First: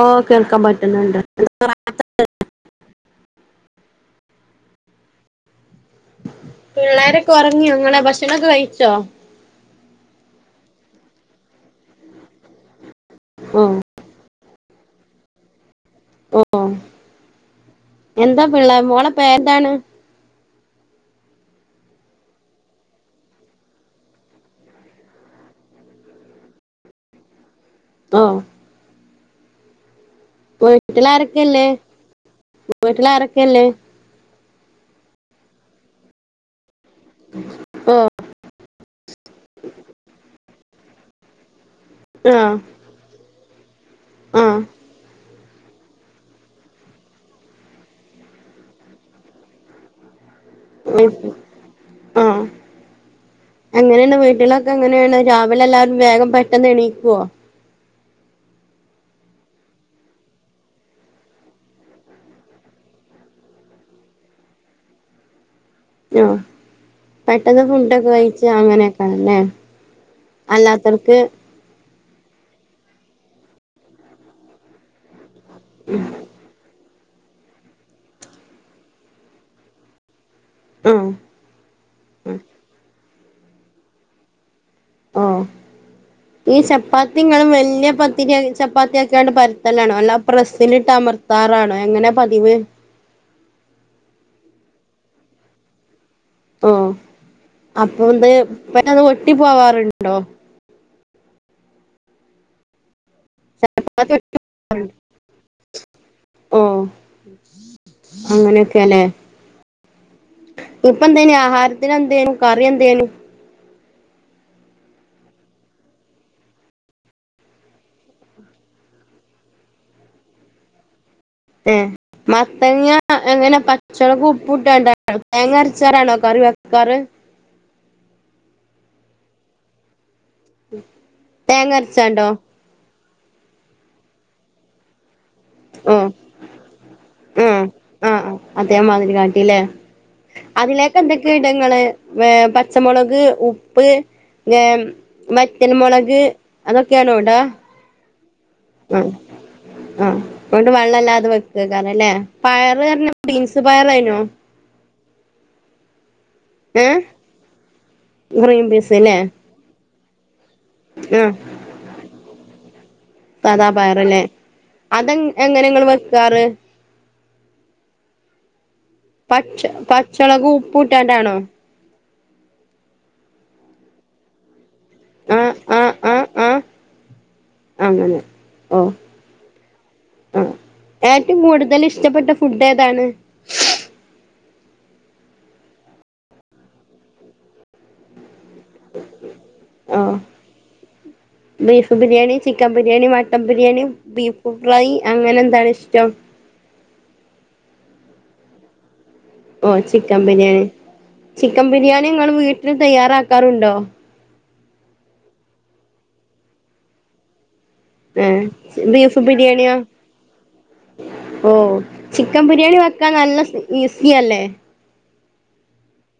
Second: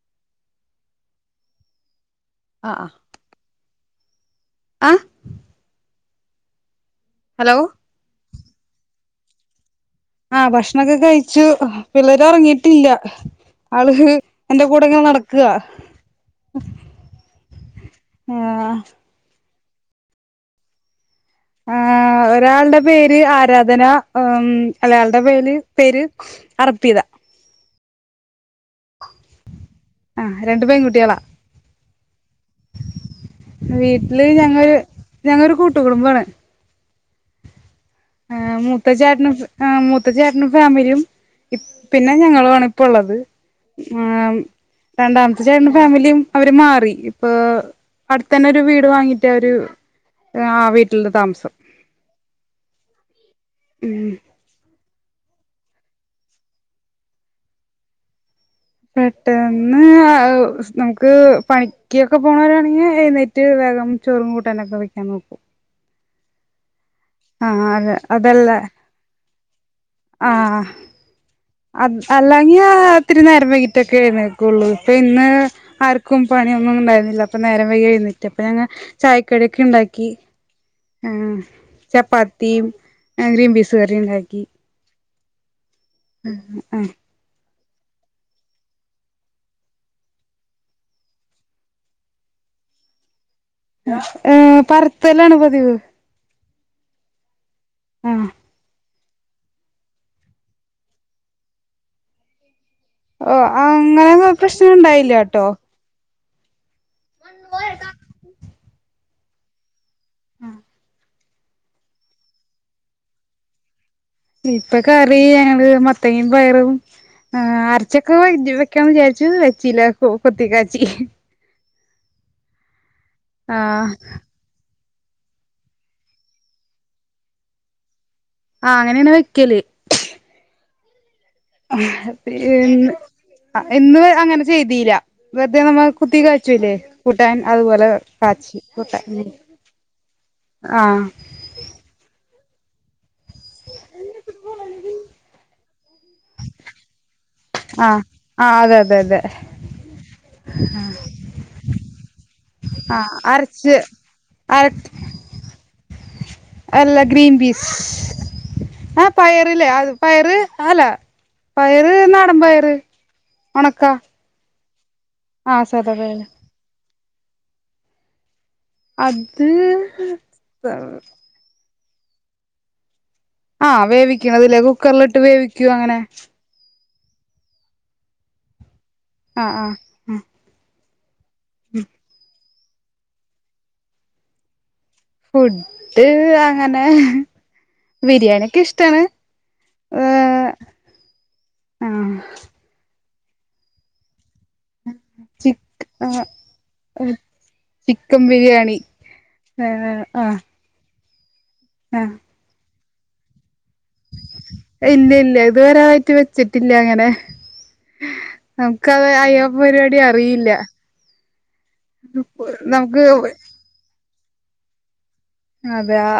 ഓ കേൾക്കാൻ പറ്റുന്നുണ്ട് ആ അ ആ പിള്ളേരെ ഹലോ കുറഞ്ഞു ഞങ്ങളെ ഭക്ഷ ഭക്ഷണമൊക്കെ കഴിച്ചോ ആ ഭക്ഷണൊക്കെ കഴിച്ചു പിള്ളേര് ഒറങ്ങിട്ടില്ല ഓ ആള് ഹ് എന്റെ കൂടെ ഇങ്ങനെ നടക്ക ഓ ആ എന്താ പിള്ളേ മോളെ പേര എന്താണ് ആ ഒരാളുടെ പേര് ആരാധന ഉം അലയാളുടെ പേര് പേര് അർപ്പിത ആ ആ രണ്ട് വീട്ടില പെൺകുട്ടികളാ ആരൊക്കെയല്ലേ വീട്ടില ആരൊക്കെയല്ലേ ഞങ്ങ ഞങ്ങൊരു കൂട്ടുകടുംബമാണ് ഉ ഓ മൂത്ത ചേട്ടനും മൂത്ത ചേട്ടനും ഫാമിലിയും പിന്നെ ആ ഞങ്ങളുംആണ് ഇപ്പ ഉള്ളത് ആ രണ്ടാമ സുജേട്ട്ന്റെ ഫാമിലിയും അവര് മാറി ഇപ്പൊ അടുത്തെന്നെ ഒരു വീട് വാങ്ങിട്ട് അവര് ആ വീട്ടില് താമസം ഉം എങ്ങനേണ് വീട്ടിലൊക്കെങ്ങനേണ് രാവിലെ എല്ലാരും വേഗം പെട്ടെന്ന് എണീക്കോ പെട്ടെന്ന് അ ഉസ് നമുക്ക് പണിക്ക്യോക്കെ പോണോരാണെങ്കി എഴുന്നേറ്റ് വേഗം ചോറും കൂട്ടാനൊക്കെ വെക്കാൻ നോക്കും ഞ്ഞോഹ് ആ പെട്ടെന്ന് അതെ ഫുണ്ടൊക്കെ കഴിച് അതല്ല അങ്ങനെക്കെ ആണ്ല്ലേ അല്ലാത്തർക്ക് അ അല്ലങ്കി ആ ഇത്തിരിനേരം വൈകിട്ടൊക്കെ എഴുന്നേൽക്കുള്ളൂ ഇപ്പൊ ഇന്ന് ആർക്കും പണിയ ഒന്നും ഇണ്ടായിരു ഇല്ല അപ്പ നേരം വൈയ്കി എഴുനേറ്റ് അപ്പ ഞാങ്ങ ചായക്കടി ഒക്കെ ഉണ്ടാക്കി ആ ചാപ്പാത്തി ആ ഗ്രീൻപീസ് കറി ഇണ്ടാക്കി ആ ഈ ചപ്പാത്തിങ്ങളും വ ഇ പത്തിരി ചപ്പാത്തി ആക്കിയാണ്ട് പരുത്തലാണോ അല്ല പ്രസ്സിൽട്ട് അമർത്താറാണോ എങ്ങനെ പതിവ് ഏ പരത്തല്ലാണ് പതിവ് ആ ആഹ് അപ്പൊന്ത് [unintelligible] കട്ടി പോവാറുണ്ടോ ഓ ചപ്പാത്തി അങ്ങനെ പ്രശ്നങ്ങ ഉണ്ടായില്ല ട്ടോ ആ അങ്ങനെയൊക്കെല്ലേ ഇപ്പം തന്നെ ആ ഹാരത്തിന് എന്തേന് കറി എന്തേനി ഇപ്പ കറി ഞങ്ങള് മത്തങ്ങിം പയറും അരച്ചൊക്കെ [unintelligible] വെക്കാന്ന് വിചാരിച്ചു വെച്ചീല്ല കൊ കൊത്തിക്കാച്ചി ഏഹ് മത്തങ്ങ്യ എങ്ങനെ ആഹ് പച്ചൊളകു ഉപ്പൂട്ടാണ്ടാ തേങ്ങര്ച്ചാറാണോ കറി വെക്കാറ് അങ്ങനേണ് വെക്കല് ഉം [unintelligible] പീൻന് ഇന്ന് അങ്ങനെ ചെയ്തീല്ല വെറുതെ നമ്മള് ഓ കുത്തി കാച്ചുല്ലേ കൂട്ടാൻ ആ അതുപോലെ ആ ആ കാച്ചി കൂട്ടാൻ അതേമാതിരി ഉം കാട്ടില്ലേ അതിലേക്ക് ആഹ് എന്തൊക്കെ ഇട ഇങ്ങള് പച്ചമുളക് ഉപ്പ് മറ്റൻമുളക് അതൊക്കെയാണോ ഇടാ ആഹ് ആഹ് അതെ അതെ ആ അതെ ആ [unintelligible] വെള്ളല്ലാതെ വെ ട്ട് കാനല്ലേ ആ അരച്ച് അര ഏ അല്ല ഗ്രീൻ പീസ് ഗ്രീൻ പീസ് ആ ല്ലേ പയറ്ല് അത് പയറ് ആല ആ പയറ് നാടൻ പയറ് സാദാ ഉണക്കാ പയറ്ല്ലേ അതെ എങ്ങ് എനെങ്ങള് വെക്കാറ് അത് പച്ച പച്ചളകും ഉപ്പ് ഇട്ടാണ്ടാണോ ആഹ് വേവിക്കണതിലേ ക്കറിലിട്ട് ആ വേവിക്കൂ ആ അങ്ങനെ ആ ആ അങ്ങനെ ഓ ആ ആ ഉം ആ ഏറ്റവും കൂടുതൽ ഇഷ്ടപ്പെട്ട ഫുഡ് ഫുടേതാണ് ഫുഡ് അങ്ങനെ ബിരിയാണിയൊക്കെ ഇഷ്ടാണ് ആ ഏഹ് ബീഫ് ആഹ് biryani chicken biryani mutton biryani beef fry അങ്ങനെ എന്താണ് ചിക്ക് ഇഷ്ടം ആഹ് ചിക്കൻ ബിരിയാണി ഓ ഏഹ് ചിക്കൻ ആഹ് ബിരിയാണി ചിക്കൻ ബിരിയാണി ആഹ് ങ്ങ വ് ത്രി തയ്യാറാക്കാറുണ്ടോ ഇല്ല ഇല്ല ഇത് വരായിട്ട് വെച്ചിട്ടില്ല അങ്ങനെ ഏ നമുക്കത് ബീഫ് അയ്യ ബിരിയാണിയോ പരിപാടി അറിയില്ല ഓ ചിക്കൻ ബിരിയാണി നമുക്ക് വെക്കാൻ നല്ല ഈസി നീയാല്ലേ അതെ ആ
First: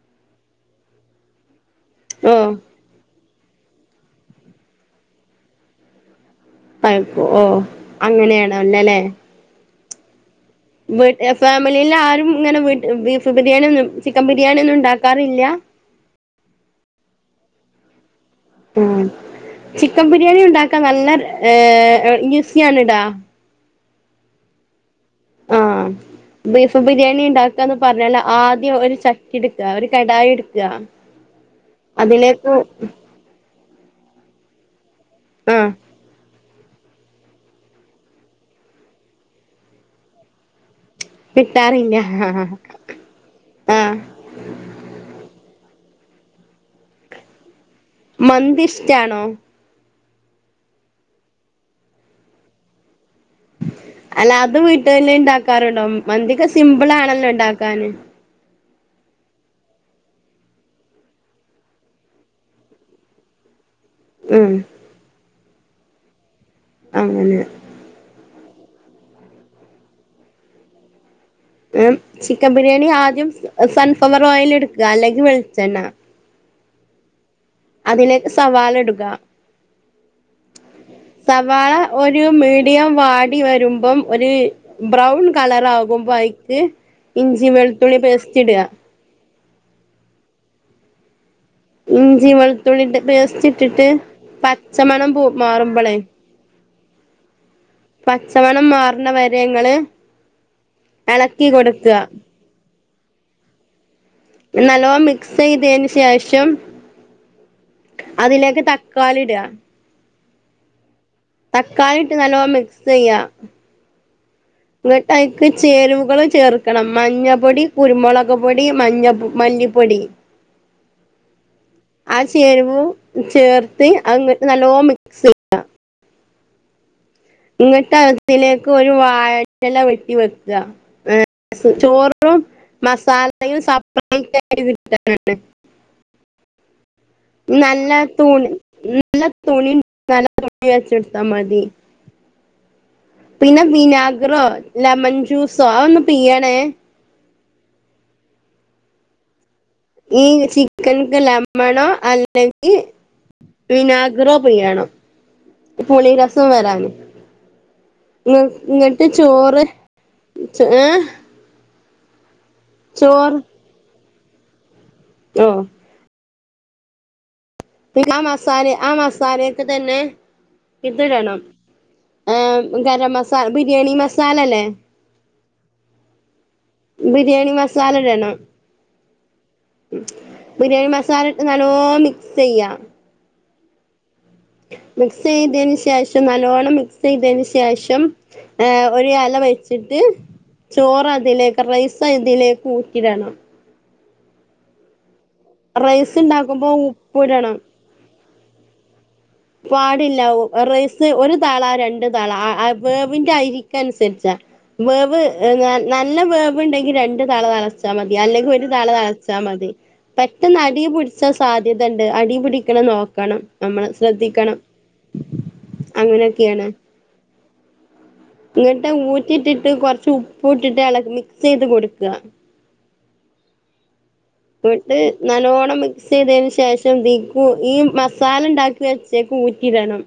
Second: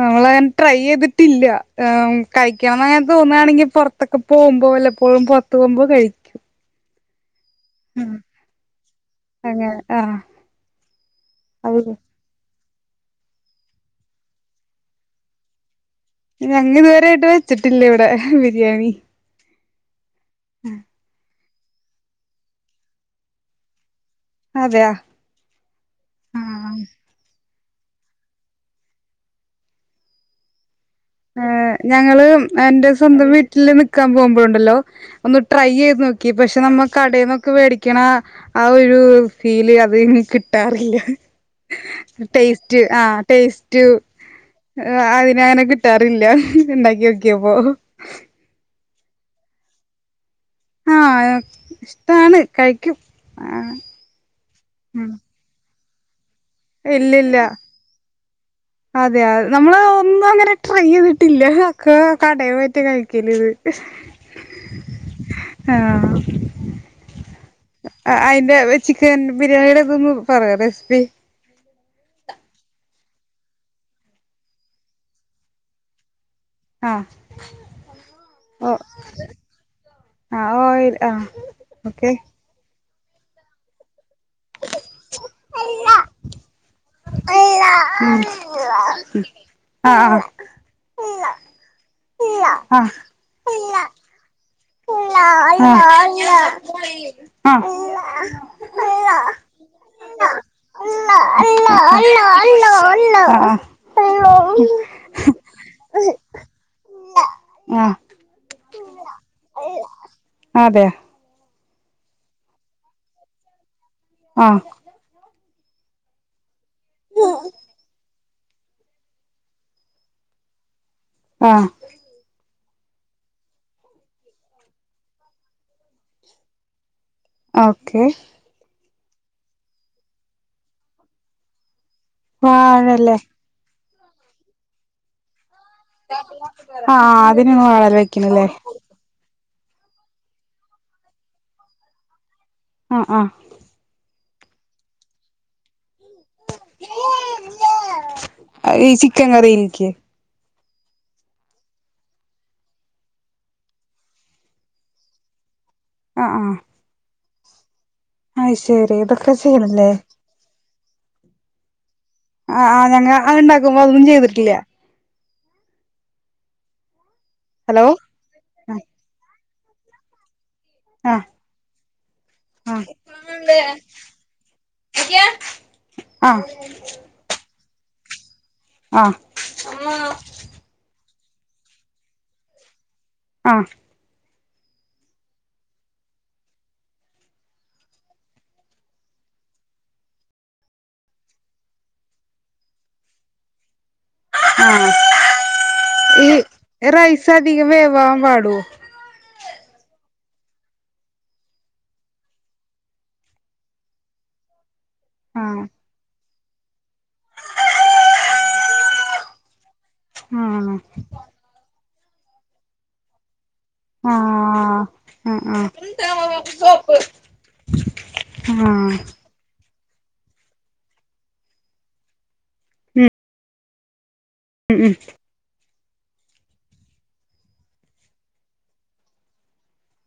നമ്മളങ്ങനെ ട്രൈ ചെയ്തിട്ടില്ല ആം ഓ കഴിക്കാവുന്ന [unintelligible] തോന്നുകയാണെങ്കിൽ പുറത്തൊക്ക പോകുമ്പോ വല്ലപ്പോഴും പുറത്തത്ത് പോകുമ്പോ കഴിക്കും പൈ പോ ഓ അങ്ങനെയാണോ അങ്ങനെ ആ വീട്ട് ഫാമിലിയില് ആരും ഇങ്ങനെ വീട്ട് ബീഫ് ബിരിയാണി ഒന്നും ചിക്കൻ ബിരിയാണി ഒന്നും ഉണ്ടാക്കാറില്ല ഞങ്ങ ത്വരായിട്ട് വെച്ചിട്ടില്ലേ ഇവിടെ ബിരിയാണി ഏഹ് ന്യുസിയാണ് ടാ അതെയാ ആഹ് ആഹ് ബീഫ് ബിരിയാണി ഇണ്ടാ ക്കാന്ന് പറഞ്ഞാല് ആദ്യം ഒരു ചട്ടി ഇട്ക്കാ ഒരു കടായി ഇട്ക്കാ ഏഹ് ഞങ്ങള് എന്റെ സ്വന്തം വി ട്ടില് നിക്കാൻ പോവുമ്പഴുണ്ടല്ലോ ഒന്ന് ആഹ് ട്രൈയെയ്ത് നോക്കി പശ് [unintelligible] നമ്മ കടേന്നൊക്കെ വേടിക്ക്ണ ആ ഒരു ഫീല് അത് കിട്ടാറില്ല കിട്ടാറില്ല [unintelligible] ടേസ്റ്റ് ആ ടേസ്റ്റ് ആഹ് അതിനാന കട്ടാറില്ല ഉണ്ടാക്കി ഒോക്കിയ പോ മന്തി ഷ്ടാണോ ആഹ് ഇഷ്ടാണ് കഴിക്കും ആഹ് അല്ല അത് ഉം വീട്ടല്ല ഇണ്ടാക്കാറുണ്ടോ മന്തിച്ച് സിംമ്പിൾ ആണല്ലോ ഉണ്ടാക്കാന് അതെതെ നമ്മള് ഒന്നും അങ്ങനെ ട്രൈ ചെയ്തിട്ടില്ല അക്ക കടേവെച്ച് കഴിക്കല് ഇത് ഉം അ [inaudible] ആഹ് അങ്ങനെ അയിന്റെ ചിക്കൻ ബിരിയാണിയുടെതൊന്ന് പറയാ റെസിപ്പി ആ ചിക്കൻ ബിരിയാണി ആദ്യം സൺഫ്ലവർ ഓയിൽ എടുക്കുക അല്ലെങ്കിൽ വെളിച്ചെണ്ണ ആ അതിലേക്ക് സവാള ഓ എടുക ആ ഓയിൽ ആ സവാള ഓക്കെ ഒരു മീഡിയം വാടി വരുമ്പം ഒരു ബ്രൗൺ കളർ ആകുമ്പോ അയക്ക് അല്ല- [inaudible] ആഹ് - ഇഞ്ചി വെളുത്തുള്ളിട്ട് പേസ്റ്റ് ഇട്ടിട്ട് പ ച്ചമണം പോ മാറുമ്പളെ- [unintelligible] പച്ചമണം മാറുന്നവരെ ങ്ങള് എളക്കിക്കൊടുക്ക്ക- ഇള്ളാ- നല്ലോണംമിക്സ് ചെയ്തതിന് ശേഷം അതിലേക്ക് തക്കാളി ഇടുക. ട- ആതെ- തക്കാളിയിട്ട് നല്ലോണം മിക്സ് ചെയ്യാ- ആ മിഠായി- ത് ചേരുവകള് ചേർ ക്കണം മഞ്ഞപ്പൊടി കുരുമൊളക് ചുക്ക്പൊടി മഞ്ഞ, മല്ലിപ്പൊടി- ആ ആ ചേരും- ഉപ്പും ചേർത്ത് അത് എന്നിട്ട് നല്ലോണംമിക്സ് ചെയ്യുക. ഇങ്ങട്ട് ഓക്കെ അകത്തിലേക്കും ഒരു വാ വാഴേൻ്റെല വെട്ടി വെക്കാ [unintelligible] ചോറും വാഴല്ലേ മസാലയും സ [unintelligible] ആ ആ അതിനു നല്ല വാഴെല വെക്കണല്ലേ തുണി നല്ല തുണി [unintelligible] നല്ല തുണി വെച്ചെടുത്താ മതി. ആഹ് ആഹ് പിന്നെ വിനാഗ് റോ ലെമൺ ജ്യൂസോ ആ ഒന്ന് പിഴിയണേ ആ ഈ ചിക്കൻ കറീൻ ഈ ചിക്ക് ചിക്കൻക്ക് ലെമണോ അല്ലെങ്കി വിനാഗറോ പിഴിയണം. [unintelligible] ആഹ് പുളിരസം ആഹ് വരാന്. ഇങ് അത് ശരി ഇങ്ങട്ട് ഇതൊക്കെ ചോറ് ചെയ്യണല്ലേ ചെ ഏ ആ ആ ഞങ്ങ അതുണ്ടാക്കുമ്പോ ഒന്നും [unintelligible] ചെയ്തിട്ട് ഇല്ലാ ഹലോ [unintelligible] മസാലേം ആ മസാലേം ഇതൊക്കെ തന്നെ. ആഹ് ഇതിടണം ഏ ആഹ് ഗരം മസാല ബിരിയാണി മസാല ആല്ലേ ആ ബിരിയാണി മസാല ഇടണം ആ മൂ ബിരിയാണി മസാല ഇത്‌ നാലോ മിക്സ്യ്യാ ആ മിക്സ് ചെയ്തെന് ശേഷം നല്ലവോണ്ണം മിക്സ് ചെയ്തെന് ശേഷം ഏ ഒരു എല വെച്ചിട്ട് ചോറ് അതിലേക്ക് റൈസ് അതിലേക്ക് ഊറ്റിടണം ആ റൈസ് ഈ ഉണ്ടാക്കുമ്പോ ഉപ്പ് റൈസ് അധികം വേവാൻ പാട് ട്ടോ പാടില്ല റേസ് ഒരു താളാ രണ്ടു താളാ വേവിൻ്റെ അരിക്ക അനുസരിച്ചാ വേവ് ആഹ് നനല്ല വേവ് വ്ണ്ടായി രണ്ട് താ തളച്ചാൽ മതി അല്ലെങ്കിൽ ഒരു തള തളച്ചാൽ മതി പെട്ടെന്ന് ആഹ് അടിയെ പിടിച്ച സാധ്യത ഇത്ണ്ട് അടിപിടിക്കണം നോക്കണം അം ആഹ ആ ആപ്പ് [unintelligible] കുഷ് ഇങ്ങിട്ട് ഊറ്റിട്ടിട്ട് കൊറ ചഉപ്പ് ഇട്ടിട്ട് അള മിക്സ് ചെയ്ത് കൊടുക്കാം വിട്ട് നല്ലോണം മിക് മിക്സ് ചെയ്തതിന് ശേഷം ബിക്കു ഈ മസാല ഉണ്ടാക്കി വെച്ചേക്ക് ഊറ്റിടണം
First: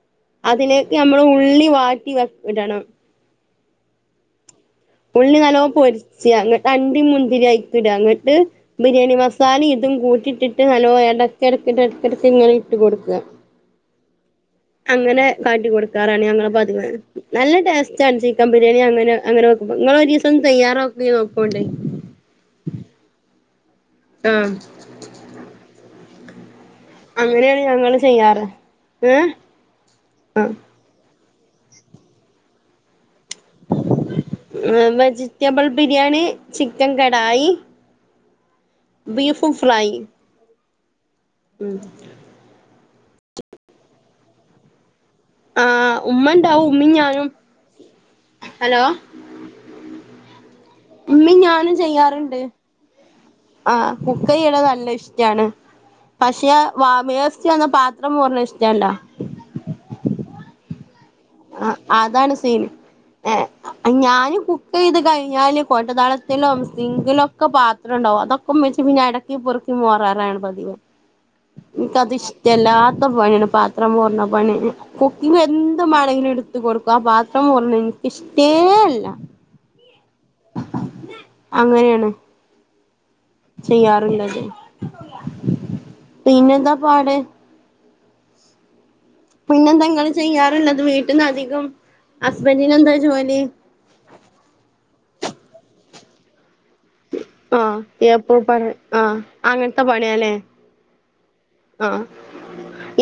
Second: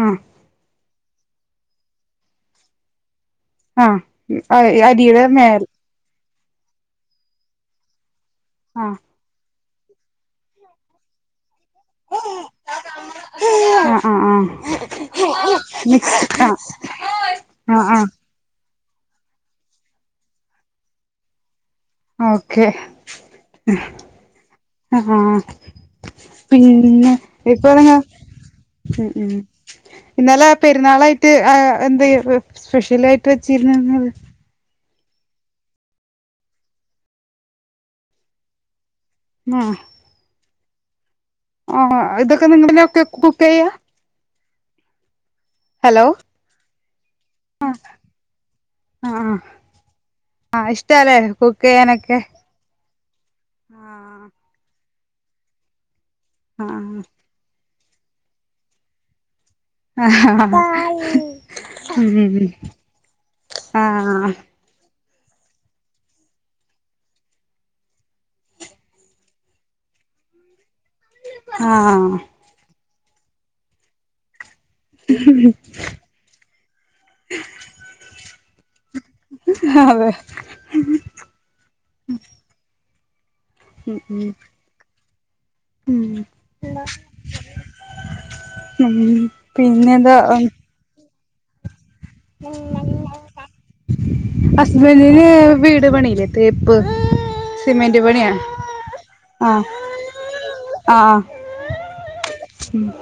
ആഹ് അതിനെ നമ്മൾ ഉള്ളി വട്ടി വെക്കണം ഹ് എ അരിയുംമേൽ നല്ലോം ഹ [unintelligible] അണ്ടി മുന്തിരി ആയിക്കിടാണ്ട് ആഹ് ഹ്ബിരിയാണി മസാല ഇട്ട് ഇ കൂട്ടിയിട്ടിട്ട് നല്ലോം ഇളക്കി എടക്കെടക്ക് ഇങ്ങനെ ഇട്ട്കൊടുക ആഹ് ആഹ് ആഹ് അങ്ങനെ കാട്ടി മിക്സ് കൊടുക്കാറാണ് അങ്ങളെ ആഹ് പതിവ് നല്ല ആഹ് ടേസ്റ്റ്ണ് ചിക്ക ബി ബിരിയാണി അങ്ങനെ [unintelligible] നിങ്ങൾ ഒരുദിവസം തയ്യാറാക്കി നോക്കുണ്ടി ഓക്കെ ആഹ് ഹ ഹ അ [unintelligible] പിന്നെ അങ്ങനെയാണ് ഇപ്പോഴത ഞങ്ങള് ചെയ്യാറ് ഏഹ് ഉം ഇന്നലെ ആഹ് പെരുന്നാളായി [unintelligible] സ്പെഷ്യൽ ആയിട്ട് വെച്ചിരുന്ന നെന് vegetable biryani chicken kadai beef fry ഉം ഹ ഇതൊക്കെനിങ്ങളന്നെ ഇത്കുക്കയ്യാ ഹ ഉമ്മണ്ടാവും ഉമ്മി ഞാനും ഹലോ ഹ ഇഷ്ടംഅല്ലേ കുക്കയ്യനേക്കെ ഹ കുക്കയിനെ നല്ല ഇഷ് [unintelligible] ണ് പക്ഷെ വ മേർച്ചന്ന പ ത്രം മോർണ ഇഷ്ടല്ല ആഹ ആ അതാണ് സീൻ ഏ ആഹ് ഞാനും കുക്ക് ചെയ്ത് കയ് ഞ്ഞാല് കൊട്ടതളത്തിലും, സിങ്കിലും ഒക്കെ പാത്രംണ്ടാവും അതൊക്കെ ഇമ്മച്ചി പിന്നെ അടക്കി പൊറക്കി മോറാറാണ് പതിവ് ആഹ് ഇൻക്കതിഷ്ട്ടല്ലാ ത്ത പണിയാണ് പാത്രം മോർണ പണി കുക്കിംഗ്‌ എന്ത് മാണെങ്കിലും ഇടുത്തു കൊടുക്കും ആ പാത്രം മോർണെ ഇൻക്കിഷ്ട്ടേ അല്ല അതെ അങ്ങനെയാണ് ഉം ചെയ്യാറില്ലത് ശ ഉം പിന്നെ എന്താ പാട് ഉം പിന്നെന്താ ന്നധികം അസ്ബന്റിന് വീട്പണീലെ തേപ്പ് ആ സിമെന്റ് പണിയാ എപ്പ പറ ആ ആഹ് അങ്ങനത്തെ പണിയല്ലേ ആഹ് ആ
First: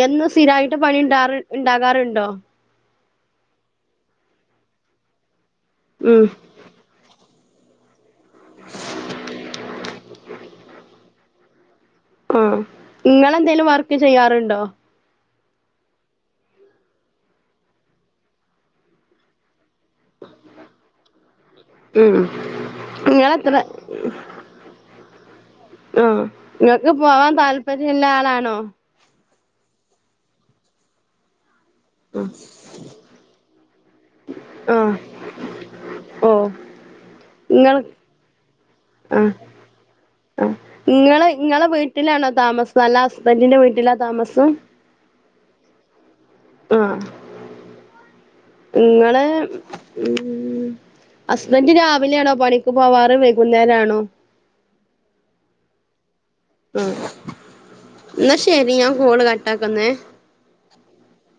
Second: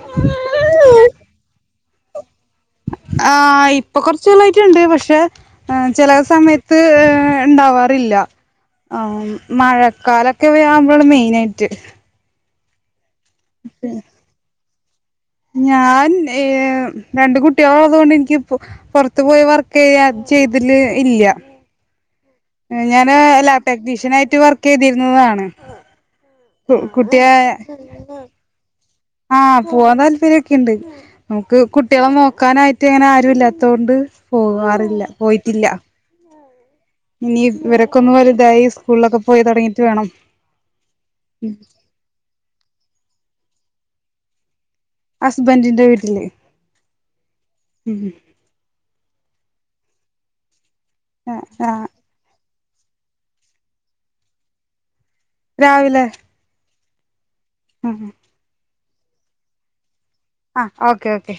എന്നും സ്ഥിരായിട്ട് പണിണ്ടാറ് ഇണ്ടാകാറ് ണ്ടോ ആഹ് ഇപ്പൊ കൊറച്ചാളായിട്ടുണ്ട് പക്ഷെ ആ ചില ഉം സമയത്ത് ഉണ്ടാവാറില്ല ആ മഴക്കാലൊക്കെ [unintelligible] [unintelligible] മെയിൻ ആയിട്ട് ആ നിങ്ങളെന്തേലും വർക്ക് ചെയ്യാറുണ്ടോ? ഞാൻ ഏ രണ്ട് കുട്ടികളൊള്ളതുക്കൊണ്ട് എനിക്ക് പൊറത്ത് പോയി വർക്ക് ചെയ്യാ ചെയ്തില്ലേ ഇല്ല ഉം ഞാന് ഇങ്ങളെത്ര ലാബ് ടെക്നീഷ്യനായിട്ട് വർക്ക് ചെയ്തിരുന്നതാണ് ആഹ് കു ഇങ്ങക്ക് പോവാൻ കുട്ടിയായെ താല്പര്യള്ള ആളാണോ ആഹ് പോവാൻ താല്പര്യക്കെണ്ട് കുട്ടികളെ നോക്കാനായിട്ട് അങ്ങനെ ആരും ഇല്ലാത്തൊണ്ട് ആഹ് പോവാറില്ല പോയിട്ടില്ല ഓഹ് ഇനി ഇവരക്കൊന്നു വലുതായി സ് ആ ആ ഇങ്ങള് ഇങ്ങളെ വീട്ടിലാണോ താമസം അല്ല ഹസ്ബന്റ് റ്റിന്റെ വീട്ടിലാ താമസം ഹസ്ബന്റിന്റെ വീട്ടില് ആ ഉ ഹും നിങ്ങളെ ഉം ആഹ് ഹസ്ബന്റ് ആഹ് രാവിലെ ആണോ പണി ക്ക് പോവാറ് വൈകുന്നേര ആണോ രാവിലെ ഉം ആഹ് എന്ന ശരി ഞാ കോള് കട്ടാക്കുന്നേ ഓക്കെ ഓക്കെ